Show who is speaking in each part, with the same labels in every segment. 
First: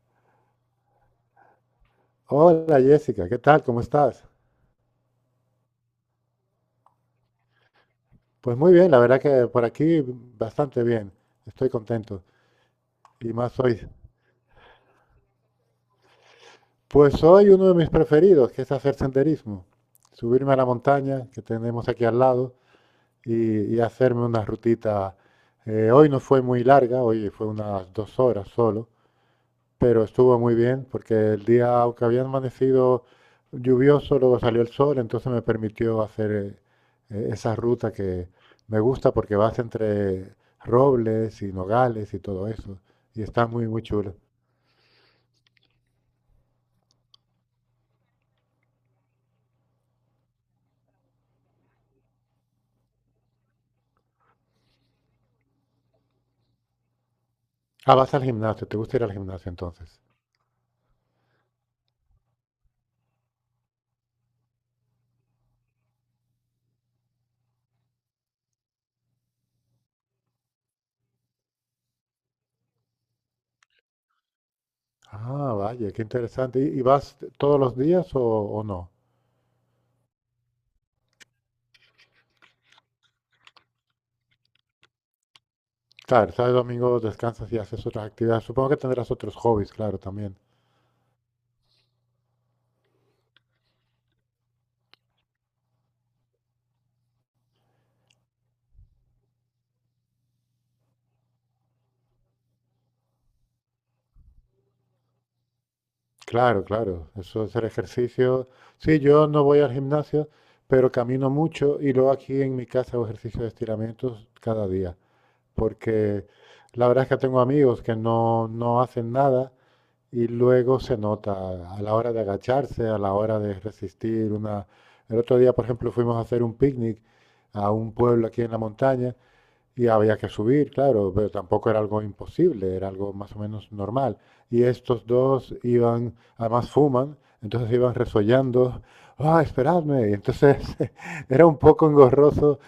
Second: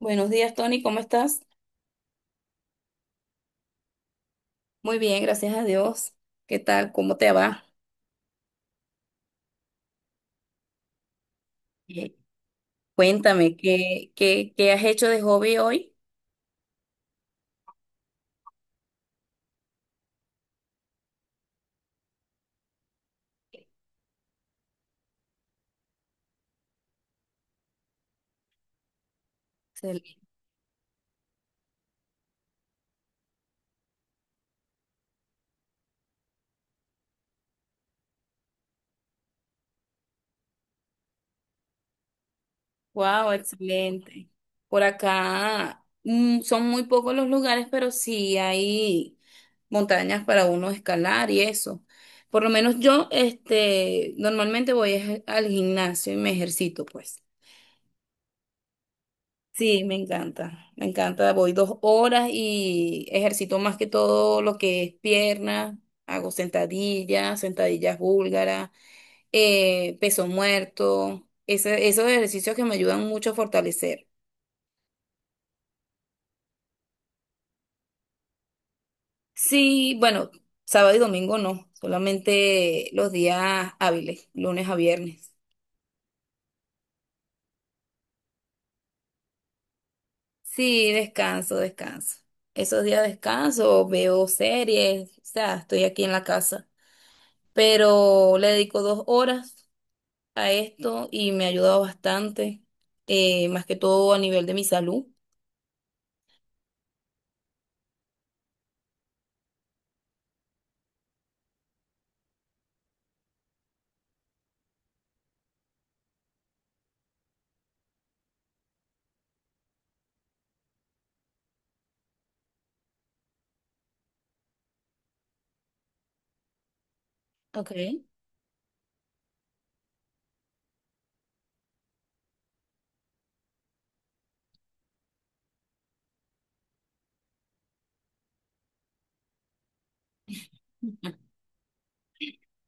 Speaker 1: Buenos días, Tony, ¿cómo estás?
Speaker 2: Hola Jessica, ¿qué tal? ¿Cómo estás?
Speaker 1: Muy bien, gracias a Dios. ¿Qué tal? ¿Cómo te va?
Speaker 2: Pues muy bien, la verdad que por aquí bastante bien, estoy
Speaker 1: Eh,
Speaker 2: contento. Y
Speaker 1: Cuéntame,
Speaker 2: más hoy.
Speaker 1: ¿qué has hecho de hobby hoy?
Speaker 2: Pues hoy uno de mis preferidos, que es hacer senderismo, subirme a la montaña que tenemos aquí al lado y hacerme una rutita. Hoy no fue muy larga, hoy fue unas 2 horas solo, pero estuvo muy bien porque el día, aunque había amanecido lluvioso, luego salió el sol, entonces me permitió hacer esa ruta que me gusta porque vas entre robles y nogales y todo eso. Y
Speaker 1: Wow,
Speaker 2: está muy, muy chulo.
Speaker 1: excelente. Por acá son muy pocos los lugares, pero sí hay montañas para uno escalar y eso. Por lo menos yo, este, normalmente voy es al gimnasio y me ejercito, pues.
Speaker 2: Ah, vas al gimnasio, ¿te gusta ir al gimnasio
Speaker 1: Sí, me
Speaker 2: entonces?
Speaker 1: encanta, me encanta. Voy 2 horas y ejercito más que todo lo que es pierna, hago sentadillas, sentadillas búlgaras, peso muerto, esos ejercicios que me ayudan mucho a fortalecer.
Speaker 2: Ah, vaya, qué interesante. ¿Y vas todos los días o no?
Speaker 1: Sí, bueno, sábado y domingo no, solamente los días hábiles, lunes a viernes.
Speaker 2: Claro, sábado y domingo descansas y haces otras actividades. Supongo que tendrás otros hobbies, claro, también.
Speaker 1: Sí, descanso, descanso. Esos días descanso, veo series, o sea, estoy aquí en la casa, pero le dedico 2 horas a esto y me ha ayudado bastante, más que todo a nivel de mi salud.
Speaker 2: Claro, claro, eso es el ejercicio. Sí, yo no voy al gimnasio, pero camino mucho y luego aquí en mi casa hago ejercicio de estiramientos cada día, porque la verdad es que tengo amigos que no hacen nada y luego se nota a la hora de agacharse, a la hora de resistir una... El otro día, por ejemplo, fuimos a hacer un picnic a un
Speaker 1: Okay.
Speaker 2: pueblo aquí en la montaña y había que subir, claro, pero tampoco era algo imposible, era algo más o menos normal. Y estos dos iban, además fuman, entonces iban resollando, ¡ah, esperadme! Y entonces era un poco engorroso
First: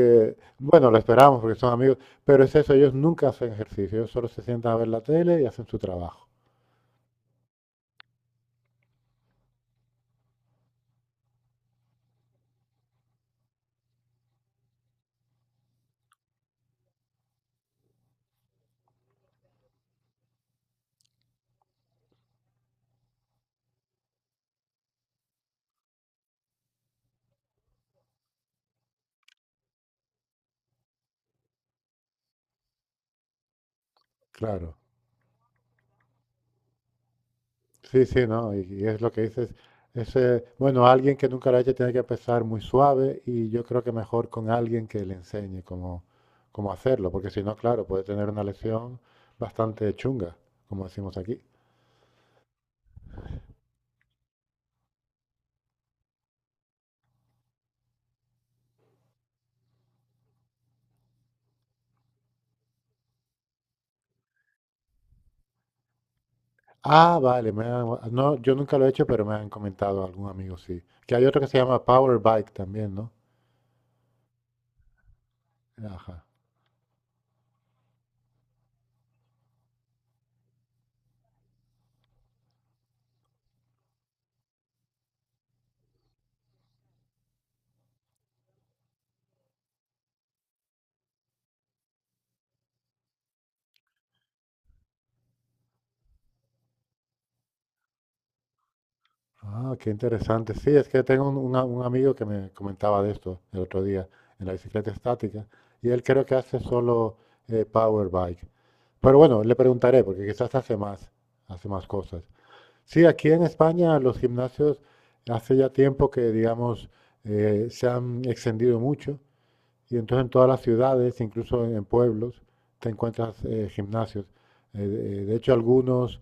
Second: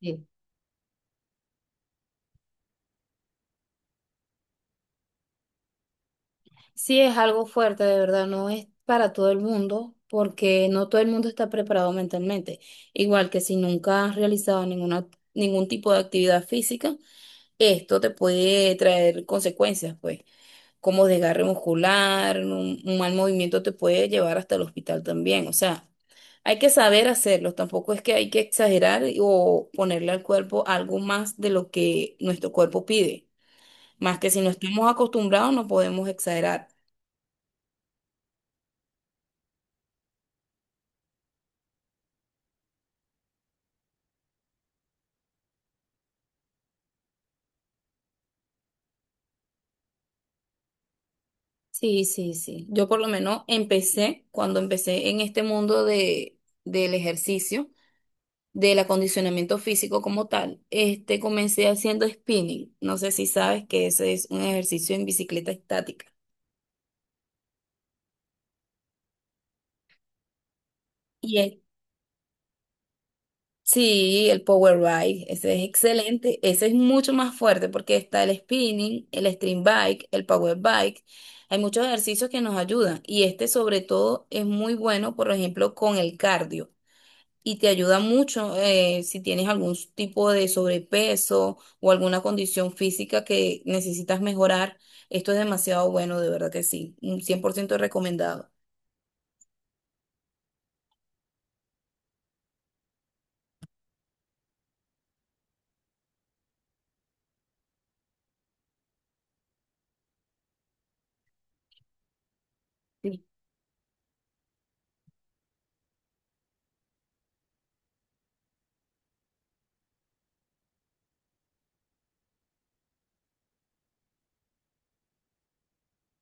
Speaker 1: Sí.
Speaker 2: bueno, lo esperamos porque son amigos, pero es eso, ellos nunca hacen ejercicio, ellos solo se sientan a ver la tele y hacen su trabajo,
Speaker 1: Sí, es algo fuerte, de verdad, no es para todo el mundo, porque no todo el mundo está preparado mentalmente. Igual que si nunca has realizado ningún tipo de actividad física, esto te puede traer consecuencias, pues, como desgarre muscular. Un mal movimiento te puede llevar hasta el hospital también. O sea, hay que saber hacerlo, tampoco es que hay que exagerar o ponerle al cuerpo algo más de lo que nuestro cuerpo pide. Más que si no
Speaker 2: claro.
Speaker 1: estamos acostumbrados, no podemos exagerar.
Speaker 2: Sí, sí, no, y es lo que dices. Es, bueno, alguien que nunca lo ha hecho tiene que empezar muy suave y yo creo que mejor con alguien que le enseñe cómo hacerlo, porque si no, claro, puede tener una lesión bastante chunga, como decimos aquí.
Speaker 1: Sí, sí, sí. Yo por lo menos empecé, cuando empecé en este mundo del ejercicio, del acondicionamiento físico como tal, este comencé haciendo spinning. No sé si sabes que ese es un ejercicio en bicicleta estática.
Speaker 2: Ah, vale, me han- no, yo nunca lo he hecho, pero me han comentado algún amigo, sí. Que hay
Speaker 1: Y
Speaker 2: otro que
Speaker 1: es-
Speaker 2: se llama Power Bike también, ¿no?
Speaker 1: sí, el power bike, ese es
Speaker 2: Ajá.
Speaker 1: excelente, ese es mucho más fuerte porque está el spinning, el stream bike, el power bike. Hay muchos ejercicios que nos ayudan y este sobre todo es muy bueno, por ejemplo, con el cardio, y te ayuda mucho, si tienes algún tipo de sobrepeso o alguna condición física que necesitas mejorar. Esto es demasiado bueno, de verdad que sí, un 100% recomendado.
Speaker 2: Ah, qué interesante. Sí, es que tengo un, un amigo que me comentaba de esto el otro día, en la bicicleta estática, y él creo que hace solo power bike. Pero bueno, le preguntaré, porque quizás hace más cosas. Sí, aquí en España los gimnasios hace ya tiempo que, digamos, se han extendido mucho, y entonces en todas las ciudades, incluso en pueblos, te encuentras gimnasios. De hecho, algunos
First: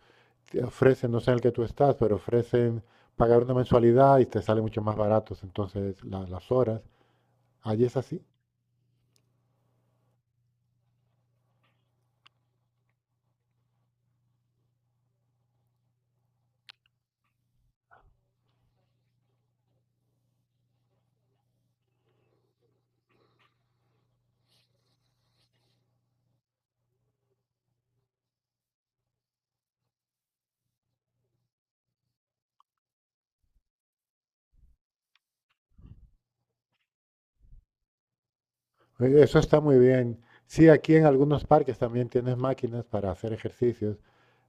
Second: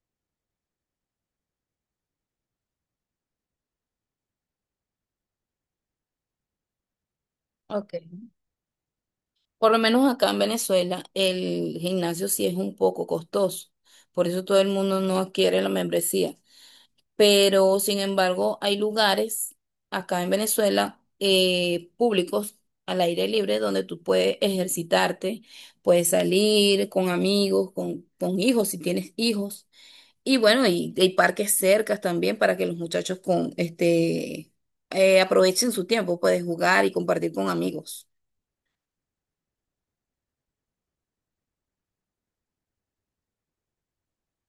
Speaker 2: te ofrecen, no sé en el que tú estás, pero ofrecen pagar una mensualidad y te sale mucho más baratos entonces la- las horas. Allí es así.
Speaker 1: Por lo menos acá en Venezuela, el gimnasio sí es un poco costoso, por eso todo el mundo no adquiere la membresía. Pero, sin embargo, hay lugares acá en Venezuela, públicos, al aire libre, donde tú puedes ejercitarte, puedes salir con amigos, con hijos, si tienes hijos. Y bueno, y hay parques cercas también para que los muchachos con este aprovechen su tiempo, puedes jugar y compartir con amigos.
Speaker 2: Eso está muy bien. Sí, aquí en algunos parques también tienes máquinas para hacer ejercicios.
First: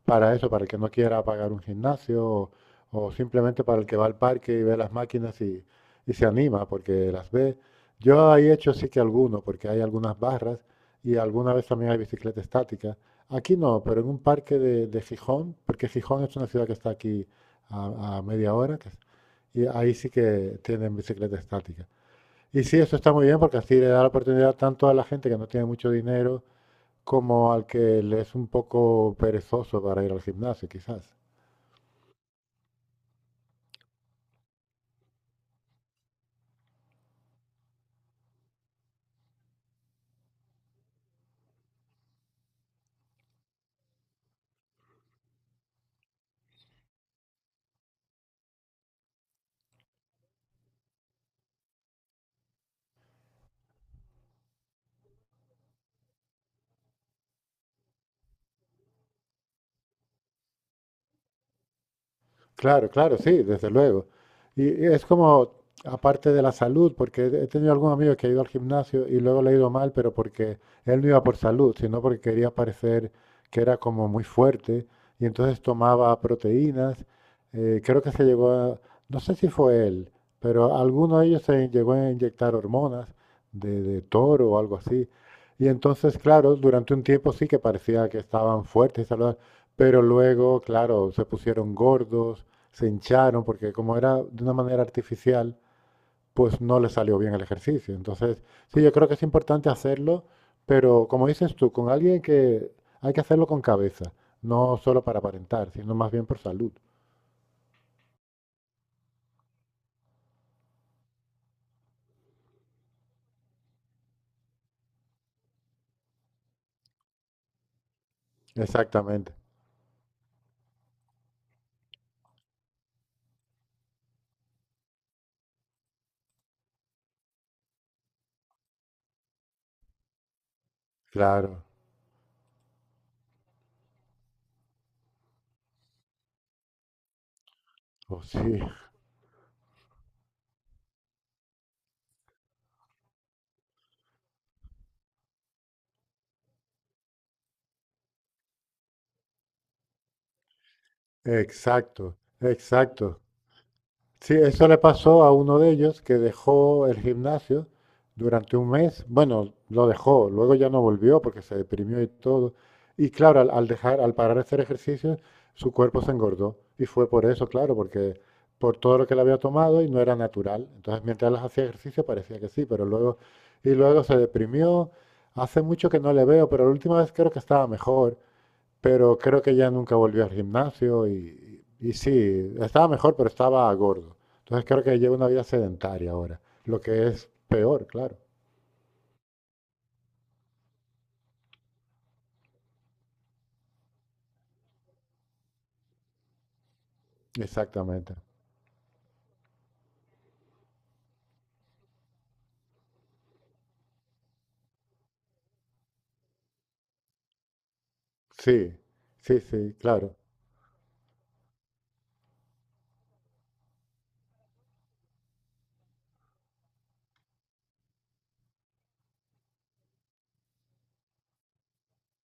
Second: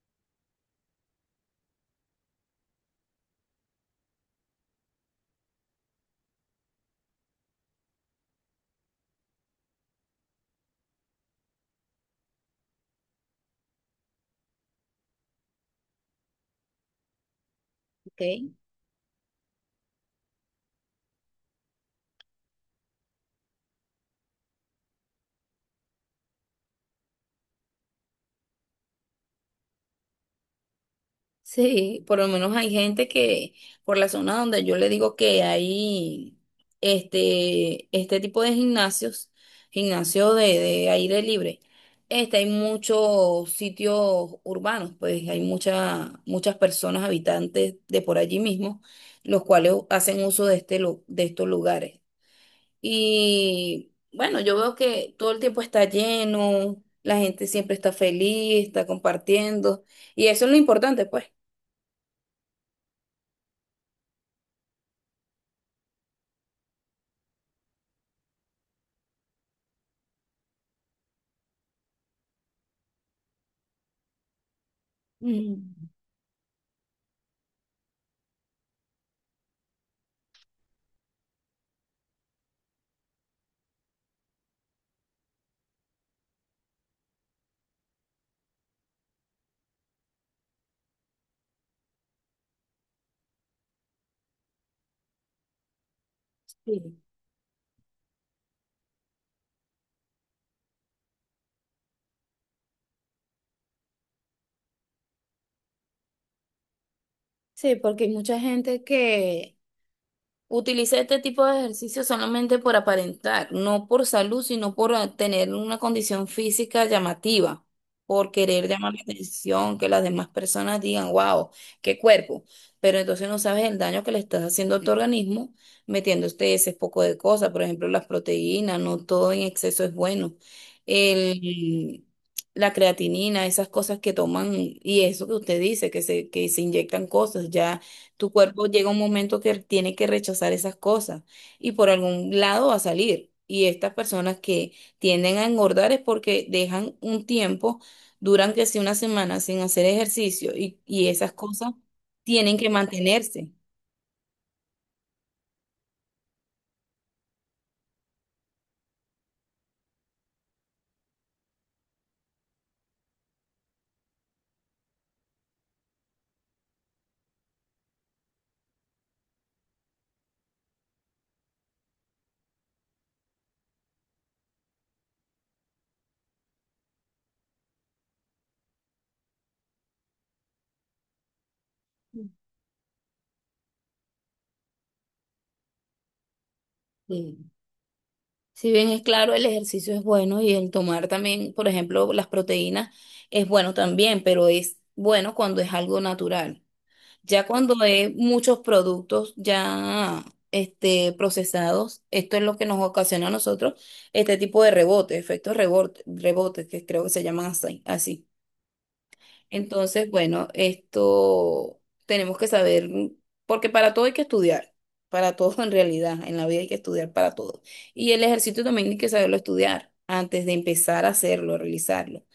Speaker 2: Para eso, para el que no quiera pagar un gimnasio o simplemente para el que va al parque y ve las máquinas y se anima porque las ve. Yo he hecho sí que alguno, porque hay algunas barras y alguna vez también hay bicicleta estática. Aquí no, pero en un parque de Gijón, porque Gijón es una ciudad que está aquí a media
Speaker 1: Ok.
Speaker 2: hora, que es- y ahí sí que tienen bicicleta estática. Y sí, eso está muy bien porque así le da la oportunidad tanto a la gente que no tiene mucho dinero como al que le es un poco perezoso para ir al gimnasio, quizás.
Speaker 1: Sí, por lo menos hay gente que por la zona donde yo le digo que hay este, este tipo de gimnasios, gimnasio de aire libre, este, hay muchos sitios urbanos, pues hay muchas personas habitantes de por allí mismo, los cuales hacen uso de, este, de estos lugares. Y bueno, yo veo que todo el tiempo está lleno, la gente siempre está feliz, está compartiendo, y eso es lo importante, pues.
Speaker 2: Claro, claro, sí, desde luego. Y es como, aparte de la salud, porque he tenido algún amigo que ha ido al gimnasio y luego le ha ido mal, pero porque él no iba por salud, sino porque quería parecer que era como muy fuerte y entonces
Speaker 1: Mm,
Speaker 2: tomaba proteínas. Creo que se llegó a, no sé si fue él, pero alguno de ellos se llegó a inyectar hormonas de toro o algo así. Y entonces, claro, durante un tiempo sí que parecía que estaban fuertes y saludables, pero luego, claro, se pusieron gordos, se hincharon porque como era de una manera artificial, pues no les
Speaker 1: sí.
Speaker 2: salió bien el ejercicio. Entonces, sí, yo creo que es importante hacerlo, pero como dices tú, con alguien que hay que hacerlo con cabeza, no solo para aparentar, sino más bien por salud.
Speaker 1: Sí, porque hay mucha gente que utilicé este tipo de ejercicio solamente por aparentar, no por salud, sino por tener una condición física llamativa, por querer llamar la
Speaker 2: Exactamente,
Speaker 1: atención, que las demás personas digan, wow, qué cuerpo. Pero entonces no sabes el daño que le estás haciendo a tu organismo metiendo este ese poco de cosas, por ejemplo, las proteínas, no todo en exceso es bueno.
Speaker 2: claro.
Speaker 1: El, la creatinina, esas cosas que toman, y eso que usted dice, que se inyectan cosas, ya.
Speaker 2: Oh,
Speaker 1: Tu
Speaker 2: sí,
Speaker 1: cuerpo llega un momento que tiene que rechazar esas cosas y por algún lado va a salir. Y estas personas que tienden a engordar es porque dejan un tiempo, duran que si una semana sin hacer ejercicio y esas cosas
Speaker 2: exacto,
Speaker 1: tienen que
Speaker 2: exacto.
Speaker 1: mantenerse.
Speaker 2: Sí, eso le pasó a uno de ellos que dejó el gimnasio durante 1 mes. Bueno, lo dejó, luego ya no volvió porque se deprimió y todo. Y claro, al dejar, al parar de hacer ejercicio, su cuerpo se engordó. Y fue por eso, claro, porque por todo lo que le había tomado y no era natural. Entonces, mientras él hacía ejercicio parecía que sí, pero luego, y luego se deprimió. Hace mucho que no le veo, pero la última vez creo que estaba mejor. Pero creo que ya nunca volvió al gimnasio y sí, estaba mejor, pero estaba gordo. Entonces creo que lleva una vida sedentaria ahora, lo que es
Speaker 1: Sí.
Speaker 2: peor, claro.
Speaker 1: Si bien es claro, el ejercicio es bueno y el tomar también, por ejemplo, las proteínas es bueno también, pero es bueno cuando es algo natural. Ya cuando hay
Speaker 2: Exactamente.
Speaker 1: muchos productos ya este, procesados, esto es lo que nos ocasiona a nosotros este tipo de rebote, efectos rebote, rebotes que creo que se llaman así, así.
Speaker 2: Sí, sí, sí,
Speaker 1: Entonces,
Speaker 2: claro.
Speaker 1: bueno, esto tenemos que saber, porque para todo hay que estudiar, para todo en realidad, en la vida hay que estudiar para todo. Y el ejercicio también hay que saberlo estudiar antes de empezar a hacerlo, realizarlo.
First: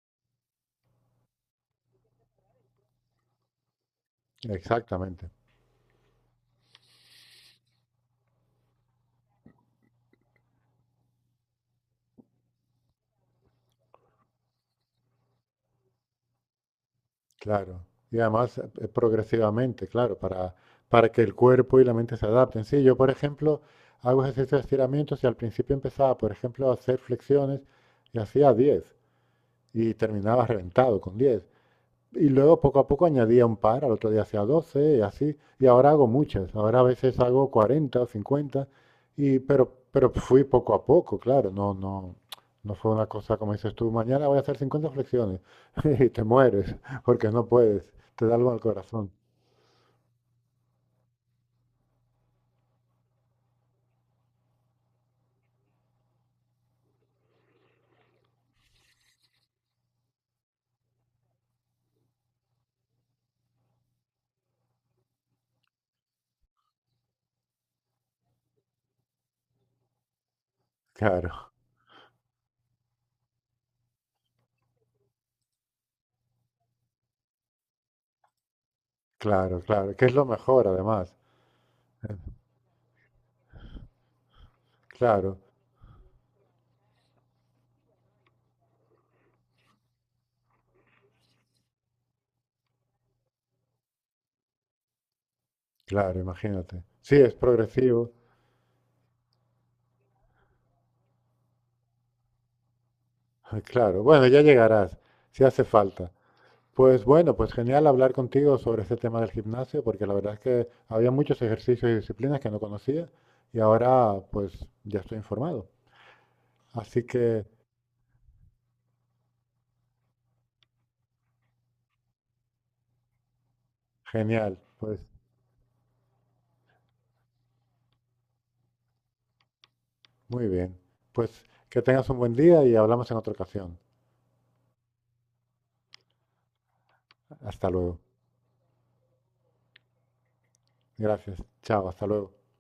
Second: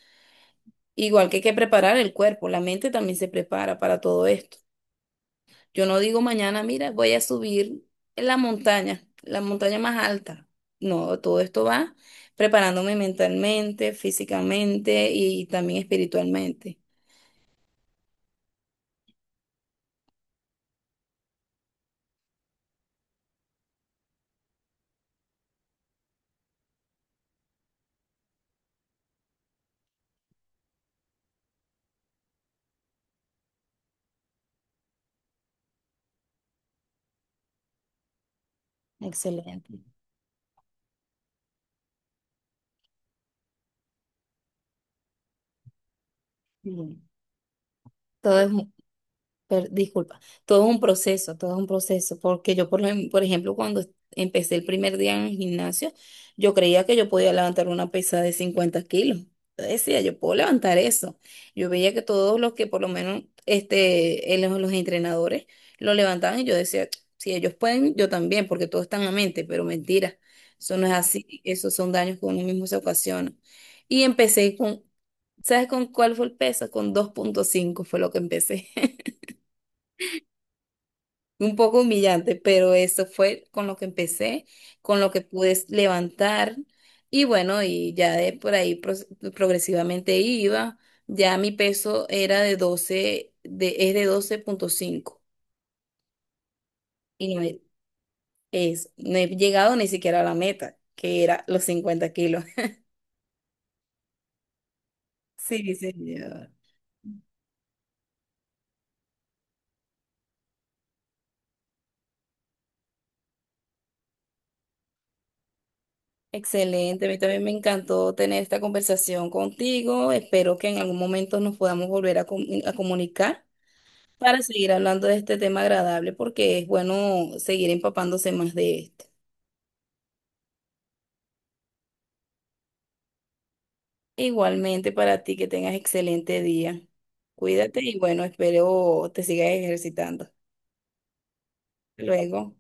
Speaker 1: Igual que hay que preparar el cuerpo, la mente también se prepara para todo esto.
Speaker 2: Exactamente,
Speaker 1: Yo no digo mañana, mira, voy a subir en la montaña más alta. No, todo esto va preparándome mentalmente, físicamente y también espiritualmente.
Speaker 2: claro. Y además progresivamente, claro, para que el cuerpo y la mente se adapten. Sí, yo, por ejemplo, hago ejercicios de estiramientos y al principio empezaba, por ejemplo, a hacer flexiones y hacía 10 y terminaba reventado con 10. Y luego poco a poco añadía un par, al otro día hacía 12 y así. Y ahora hago muchas. Ahora a veces hago 40 o 50. Y, pero,
Speaker 1: Excelente.
Speaker 2: pero fui poco a poco, claro. No, no fue una cosa como dices tú, mañana voy a hacer 50 flexiones. Y te mueres
Speaker 1: Bien.
Speaker 2: porque no puedes. Te da
Speaker 1: Todo es,
Speaker 2: algo al corazón.
Speaker 1: disculpa, todo es un proceso, todo es un proceso, porque yo, por, por ejemplo, cuando empecé el primer día en el gimnasio, yo creía que yo podía levantar una pesa de 50 kilos. Yo decía, yo puedo levantar eso. Yo veía que todos los que, por lo menos, este, los entrenadores lo levantaban y yo decía, si ellos pueden, yo también, porque todo está en la mente, pero mentira, eso no es así,
Speaker 2: Claro,
Speaker 1: esos son daños que uno mismo se ocasiona. Y empecé con, ¿sabes con cuál fue el peso? Con 2,5 fue lo que empecé.
Speaker 2: claro, claro. Que es lo mejor además.
Speaker 1: Un poco humillante, pero eso fue con lo que empecé, con lo que
Speaker 2: Claro,
Speaker 1: pude levantar. Y bueno, y ya de por ahí progresivamente iba, ya mi peso era de es de 12,5,
Speaker 2: claro, imagínate. Sí,
Speaker 1: y
Speaker 2: es progresivo.
Speaker 1: es, no he llegado ni siquiera a la meta, que era los 50 kilos.
Speaker 2: Claro. Bueno, ya llegarás, si hace
Speaker 1: Sí,
Speaker 2: falta.
Speaker 1: señor.
Speaker 2: Pues bueno, pues genial hablar contigo sobre este tema del gimnasio, porque la verdad es que había muchos ejercicios y disciplinas que no conocía y ahora pues ya estoy informado. Así
Speaker 1: Excelente, a mí también
Speaker 2: que
Speaker 1: me encantó tener esta conversación contigo. Espero que en algún momento nos podamos volver a, a comunicar, para
Speaker 2: genial,
Speaker 1: seguir
Speaker 2: pues
Speaker 1: hablando de este tema agradable, porque es bueno seguir empapándose más de esto.
Speaker 2: muy bien. Pues que tengas un buen día y hablamos en otra ocasión.
Speaker 1: Igualmente para ti, que tengas excelente día.
Speaker 2: Hasta
Speaker 1: Cuídate y
Speaker 2: luego.
Speaker 1: bueno, espero te sigas ejercitando.
Speaker 2: Gracias. Chao, hasta luego.
Speaker 1: Luego.